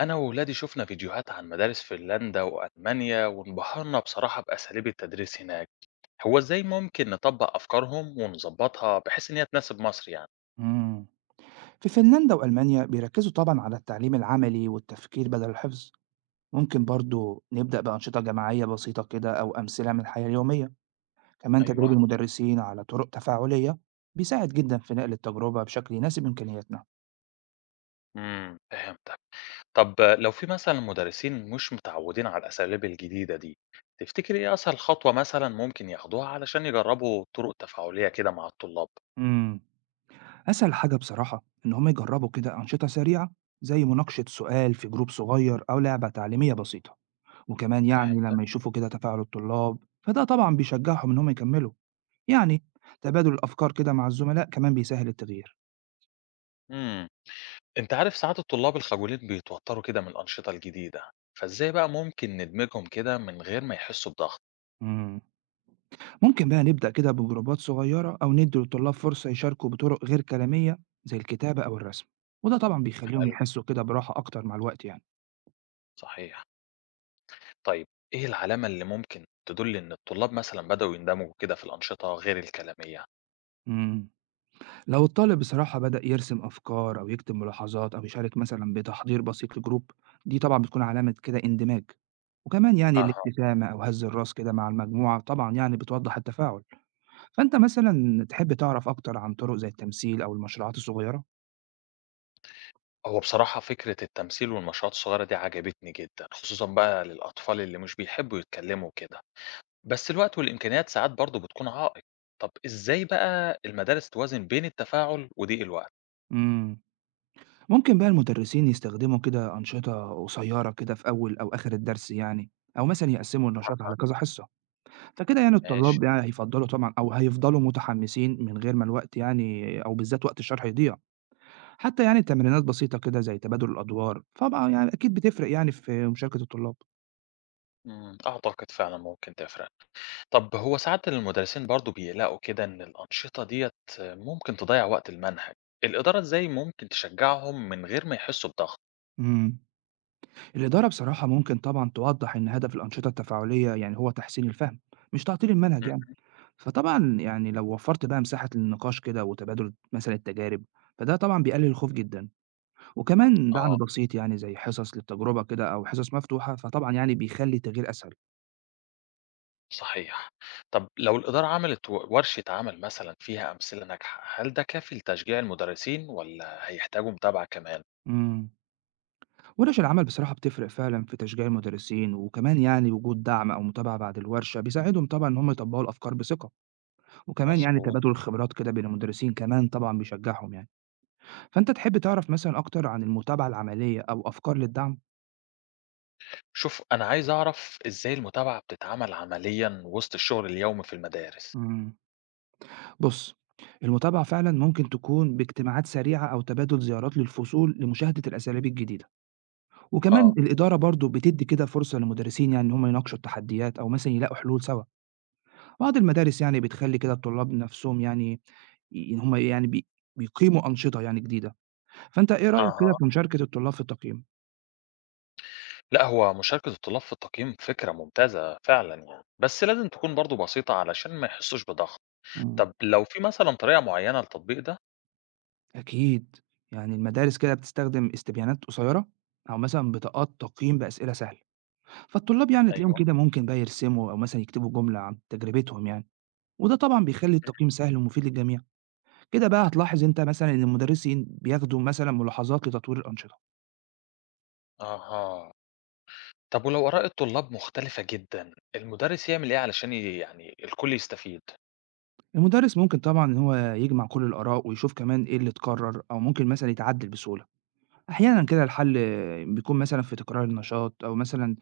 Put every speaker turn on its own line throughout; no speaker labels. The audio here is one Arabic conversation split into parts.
أنا وولادي شفنا فيديوهات عن مدارس فنلندا وألمانيا وانبهرنا بصراحة بأساليب التدريس هناك، هو إزاي ممكن نطبق أفكارهم ونظبطها بحيث إن هي تناسب مصر يعني؟
مم. في فنلندا وألمانيا بيركزوا طبعا على التعليم العملي والتفكير بدل الحفظ. ممكن برضو نبدأ بأنشطة جماعية بسيطة كده أو أمثلة من الحياة اليومية. كمان تدريب
أيوه،
المدرسين على طرق تفاعلية بيساعد جدا في نقل التجربة بشكل يناسب إمكانياتنا.
فهمتك، طب لو في مثلا مدرسين مش متعودين على الأساليب الجديدة دي، تفتكر إيه أسهل خطوة مثلا ممكن ياخدوها علشان يجربوا طرق تفاعلية كده مع الطلاب؟
مم. أسهل حاجة بصراحة إن هم يجربوا كده أنشطة سريعة زي مناقشة سؤال في جروب صغير أو لعبة تعليمية بسيطة، وكمان يعني
فهمتك.
لما يشوفوا كده تفاعل الطلاب فده طبعا بيشجعهم إن هم يكملوا. يعني تبادل الأفكار كده مع الزملاء كمان بيسهل التغيير.
امم أنت عارف ساعات الطلاب الخجولين بيتوتروا كده من الأنشطة الجديدة، فإزاي بقى ممكن ندمجهم كده من غير ما يحسوا بضغط؟
مم. ممكن بقى نبدأ كده بجروبات صغيرة أو ندي للطلاب فرصة يشاركوا بطرق غير كلامية زي الكتابة أو الرسم، وده طبعا بيخليهم
حلو،
يحسوا كده براحة أكتر مع الوقت يعني.
صحيح. طيب إيه العلامة اللي ممكن تدُل إن الطلاب مثلًا بدأوا يندمجوا كده في الأنشطة غير الكلامية؟
مم. لو الطالب بصراحة بدأ يرسم أفكار أو يكتب ملاحظات أو يشارك مثلا بتحضير بسيط لجروب، دي طبعا بتكون علامة كده اندماج، وكمان يعني
أها.
الابتسامة أو هز الراس كده مع المجموعة طبعا يعني بتوضح التفاعل. فأنت مثلًا تحب تعرف أكتر عن طرق زي التمثيل أو المشروعات الصغيرة؟
هو بصراحة فكرة التمثيل والمشروعات الصغيرة دي عجبتني جدًا، خصوصًا بقى للأطفال اللي مش بيحبّوا يتكلّموا وكده، بس الوقت والإمكانيات ساعات برضه بتكون عائق. طب إزاي بقى المدارس توازن بين التفاعل وضيق الوقت؟
إمم، ممكن بقى المدرسين يستخدموا كده أنشطة قصيرة كده في أول أو آخر الدرس يعني، أو مثلًا يقسموا النشاط
أها،
على كذا حصة، فكده يعني
ماشي.
الطلاب يعني هيفضّلوا طبعًا أو هيفضلوا متحمسين من غير ما الوقت يعني أو بالذات وقت الشرح يضيع. حتى يعني تمرينات بسيطة كده زي تبادل الأدوار، طبعًا يعني أكيد بتفرق يعني في مشاركة الطلاب.
أعتقد فعلًا ممكن تفرق. طب هو ساعات المدرسين برضه بيقلقوا كده إن الأنشطة ديّة ممكن تضيّع وقت المنهج، الإدارة إزاي ممكن تشجّعهم من غير ما يحسّوا بضغط؟
إمم، الإدارة بصراحة ممكن طبعًا توضّح إن هدف الأنشطة التفاعلية يعني هو تحسين الفهم، مش تعطيل المنهج
إمم،
يعني. فطبعًا يعني لو وفّرت بقى مساحة للنقاش كده وتبادل مثلًا التجارب، فده طبعًا بيقلل الخوف جدًا، وكمان دعم
آه،
بسيط يعني زي حصص للتجربة كده أو حصص مفتوحة، فطبعًا يعني بيخلّي التغيير أسهل.
صحيح. طب لو الإدارة عملت و ورشة عمل مثلًا فيها أمثلة ناجحة، هل ده كافي لتشجيع المدرسين والّا هيحتاجوا متابعة كمان؟
إمم، ورش العمل بصراحة بتفرق فعلًا في تشجيع المدرسين، وكمان يعني وجود دعم أو متابعة بعد الورشة بيساعدهم طبعًا إن هم يطبّقوا الأفكار بثقة، وكمان يعني
مضبوط.
تبادل الخبرات كده بين المدرسين كمان طبعًا بيشجعهم يعني. فأنت تحب تعرف مثلًا أكتر عن المتابعة العملية أو أفكار للدعم؟
شوف أنا عايز أعرف إزاي المتابعة بتتعمل عمليًا وسط الشغل اليومي في المدارس؟
إمم. بُص، المتابعة فعلًا ممكن تكون باجتماعات سريعة أو تبادل زيارات للفصول لمشاهدة الأساليب الجديدة، وكمان
آه،
الإدارة برضه بتدّي كده فرصة للمدرسين يعني إن هم يناقشوا التحديات أو مثلًا يلاقوا حلول سوا. بعض المدارس يعني بتخلّي كده الطلاب نَفْسهم يعني ي إن هم يعني بي بيقيموا أنشطة يعني جديدة. فأنت إيه رأيك كده
أها.
في مشاركة الطلاب في التقييم؟
لأ، هو مشاركة الطلاب في التقييم فكرة ممتازة فعلًا يعني، بس لازم تكون برضه بسيطة علشان ما يحسّوش بضغط.
إمم،
طَب لو في مثلًا طريقة معيّنة لتطبيق ده؟
أكيد، يعني المدارس كده بتستخدم استبيانات قصيرة أو مثلًا بطاقات تقييم بأسئلة سهلة. فالطلاب يعني تلاقيهم
أيوه.
كده ممكن بقى يرسموا أو مثلًا يكتبوا جملة عن تجربتهم يعني، وده طبعًا بيخلّي
إمم.
التقييم سهل ومفيد للجميع. كده بقى هتلاحظ أنت مثلًا إن المدرسين بياخدوا مثلًا ملاحظات لتطوير الأنشطة.
أها. طَب ولو آراء الطلاب مختلفة جدًا، المُدرِّس يعمل إيه علشان يعني الكل يستفيد؟
المدرس ممكن طبعًا إن هو يجمع كل الآراء ويشوف كمان إيه اللي اتكرر أو ممكن مثلًا يتعدل بسهولة. أحيانًا كده الحل آه، بيكون مثلًا في تكرار النشاط أو مثلًا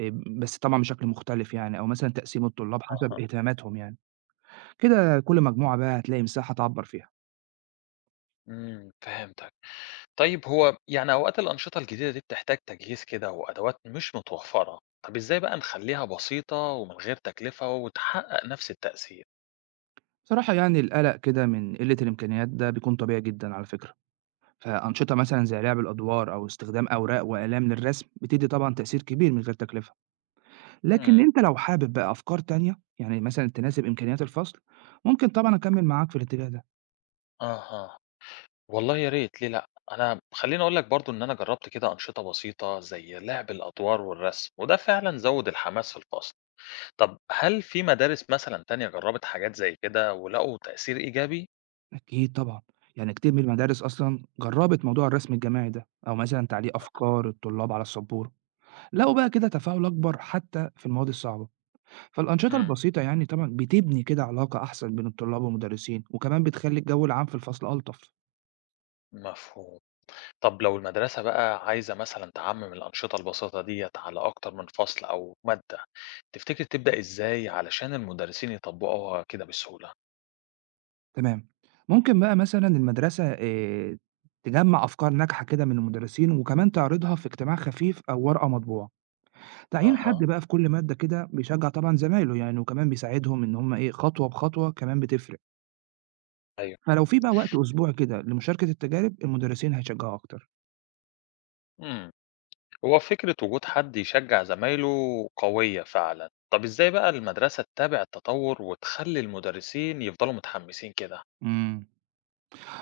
آآ، بس طبعًا بشكل مختلف يعني أو مثلًا تقسيم الطلاب حسب
أها.
اهتماماتهم يعني. كده كل مجموعة بقى هتلاقي مساحة تعبّر فيها.
إمم، فهمتك. طيب هو يعني أوقات الأنشطة الجديدة دي بتحتاج تجهيز كده وأدوات مش متوفّرة، طَب إزاي بقى نخلّيها بسيطة ومن غير تكلفة وتحقق نفس التأثير؟
بصراحة يعني القلق كده من قلة الإمكانيات ده بيكون طبيعي جدًا على فكرة. فأنشطة مثلًا زي لعب الأدوار أو استخدام أوراق وأقلام للرسم بتدي طبعًا تأثير كبير من غير تكلفة. لكن
إمم.
أنت لو حابب بقى أفكار تانية يعني مثلًا تناسب إمكانيات الفصل، ممكن طبعًا أكمل معاك في الاتجاه ده.
أها. والله يا ريت ليه لأ، أنا خلّيني أقول لك برضه إن أنا جرّبت كده أنشطة بسيطة زي لعب الأدوار والرسم، وده فعلًا زوّد الحماس في الفصل. طب هل في مدارس مثلًا تانية جرّبت حاجات زي كده ولقوا تأثير إيجابي؟
أكيد طبعًا، يعني كتير من المدارس أصلًا جربت موضوع الرسم الجماعي ده، أو مثلًا تعليق أفكار الطلاب على السبورة، لقوا بقى كده تفاعل أكبر حتى في المواد الصعبة. فالأنشطة
إمم،
البسيطة يعني طبعًا بتبني كده علاقة أحسن بين الطلاب والمدرسين، وكمان بتخلّي الجو العام في الفصل ألطف.
مفهوم. طب لو المدرسة بقى عايزة مثلًا تعمّم الأنشطة البسيطة ديّة على أكتر من فصل أو مادة، تفتكر تبدأ إزاي علشان المدرسين يطبّقوها كده بسهولة؟
تمام. ممكن بقى مثلًا المدرسة تجمّع أفكار ناجحة كده من المدرسين، وكمان تعرضها في اجتماع خفيف أو ورقة مطبوعة. تعيين حد
أها،
بقى في كل مادة كده بيشجّع طبعًا زمايله يعني، وكمان بيساعدهم إن هم إيه، خطوة بخطوة كمان بتفرق.
أيوه.
فلو في بقى وقت أسبوعي كده لمشاركة التجارب، المدرسين هيشجعوا أكتر.
إمم. هو فكرة وجود حد يشجع زمايله قوية فعلا. طب ازاي بقى المدرسة تتابع التطور وتخلي المدرسين يفضلوا متحمسين كده؟
إمم،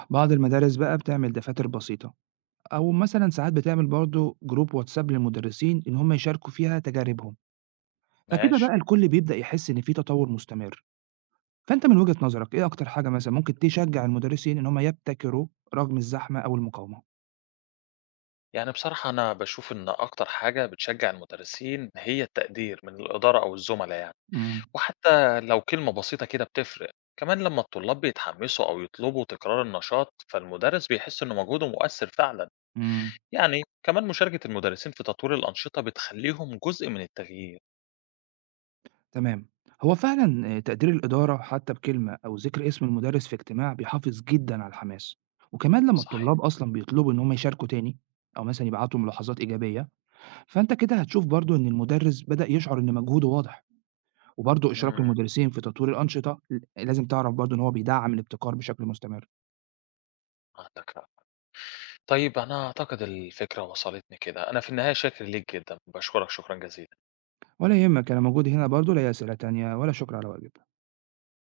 بعض المدارس بقى بتعمل دفاتر بسيطة أو مثلًا ساعات بتعمل برضه جروب واتساب للمدرسين إن هم يشاركوا فيها تجاربهم، فكده
ماشي.
بقى الكل بيبدأ يحس إن في تطور مستمر. فأنت من وجهة نظرك إيه أكتر حاجة مثلًا ممكن تشجع المدرسين إن هم يبتكروا رغم الزحمة أو المقاومة؟
يعني بصراحة أنا بشوف إن أكتر حاجة بتشجع المدرسين هي التقدير من الإدارة أو الزملاء يعني،
إمم،
وحتى لو كلمة بسيطة كده بتفرق. كمان لما الطلاب بيتحمسوا أو يطلبوا تكرار النشاط فالمدرس بيحس إن مجهوده مؤثر فعلا.
إمم،
يعني كمان مشاركة المدرسين في تطوير الأنشطة بتخليهم جزء من التغيير.
تمام. هو فعلًا تقدير الإدارة حتى بكلمة أو ذكر اسم المدرس في اجتماع بيحافظ جدًا على الحماس، وكمان لما
صحيح.
الطلاب أصلًا بيطلبوا إن هم يشاركوا تاني أو مثلًا يبعتوا ملاحظات إيجابية، فأنت كده هتشوف برضه إن المدرس بدأ يشعر إن مجهوده واضح. وبرضه إشراك
امم،
المدرسين في تطوير الأنشطة لازم تعرف برضه إن هو بيدعّم الابتكار بشكل مستمر.
عندك حق. طيب أنا أعتقد الفكرة وصلتني كده، أنا في النهاية شاكر ليك جدًا، باشكرك شكرًا جزيلًا.
ولا يهمك أنا موجود هنا برضه، لا يا سِلة تانية ولا شكر على واجب.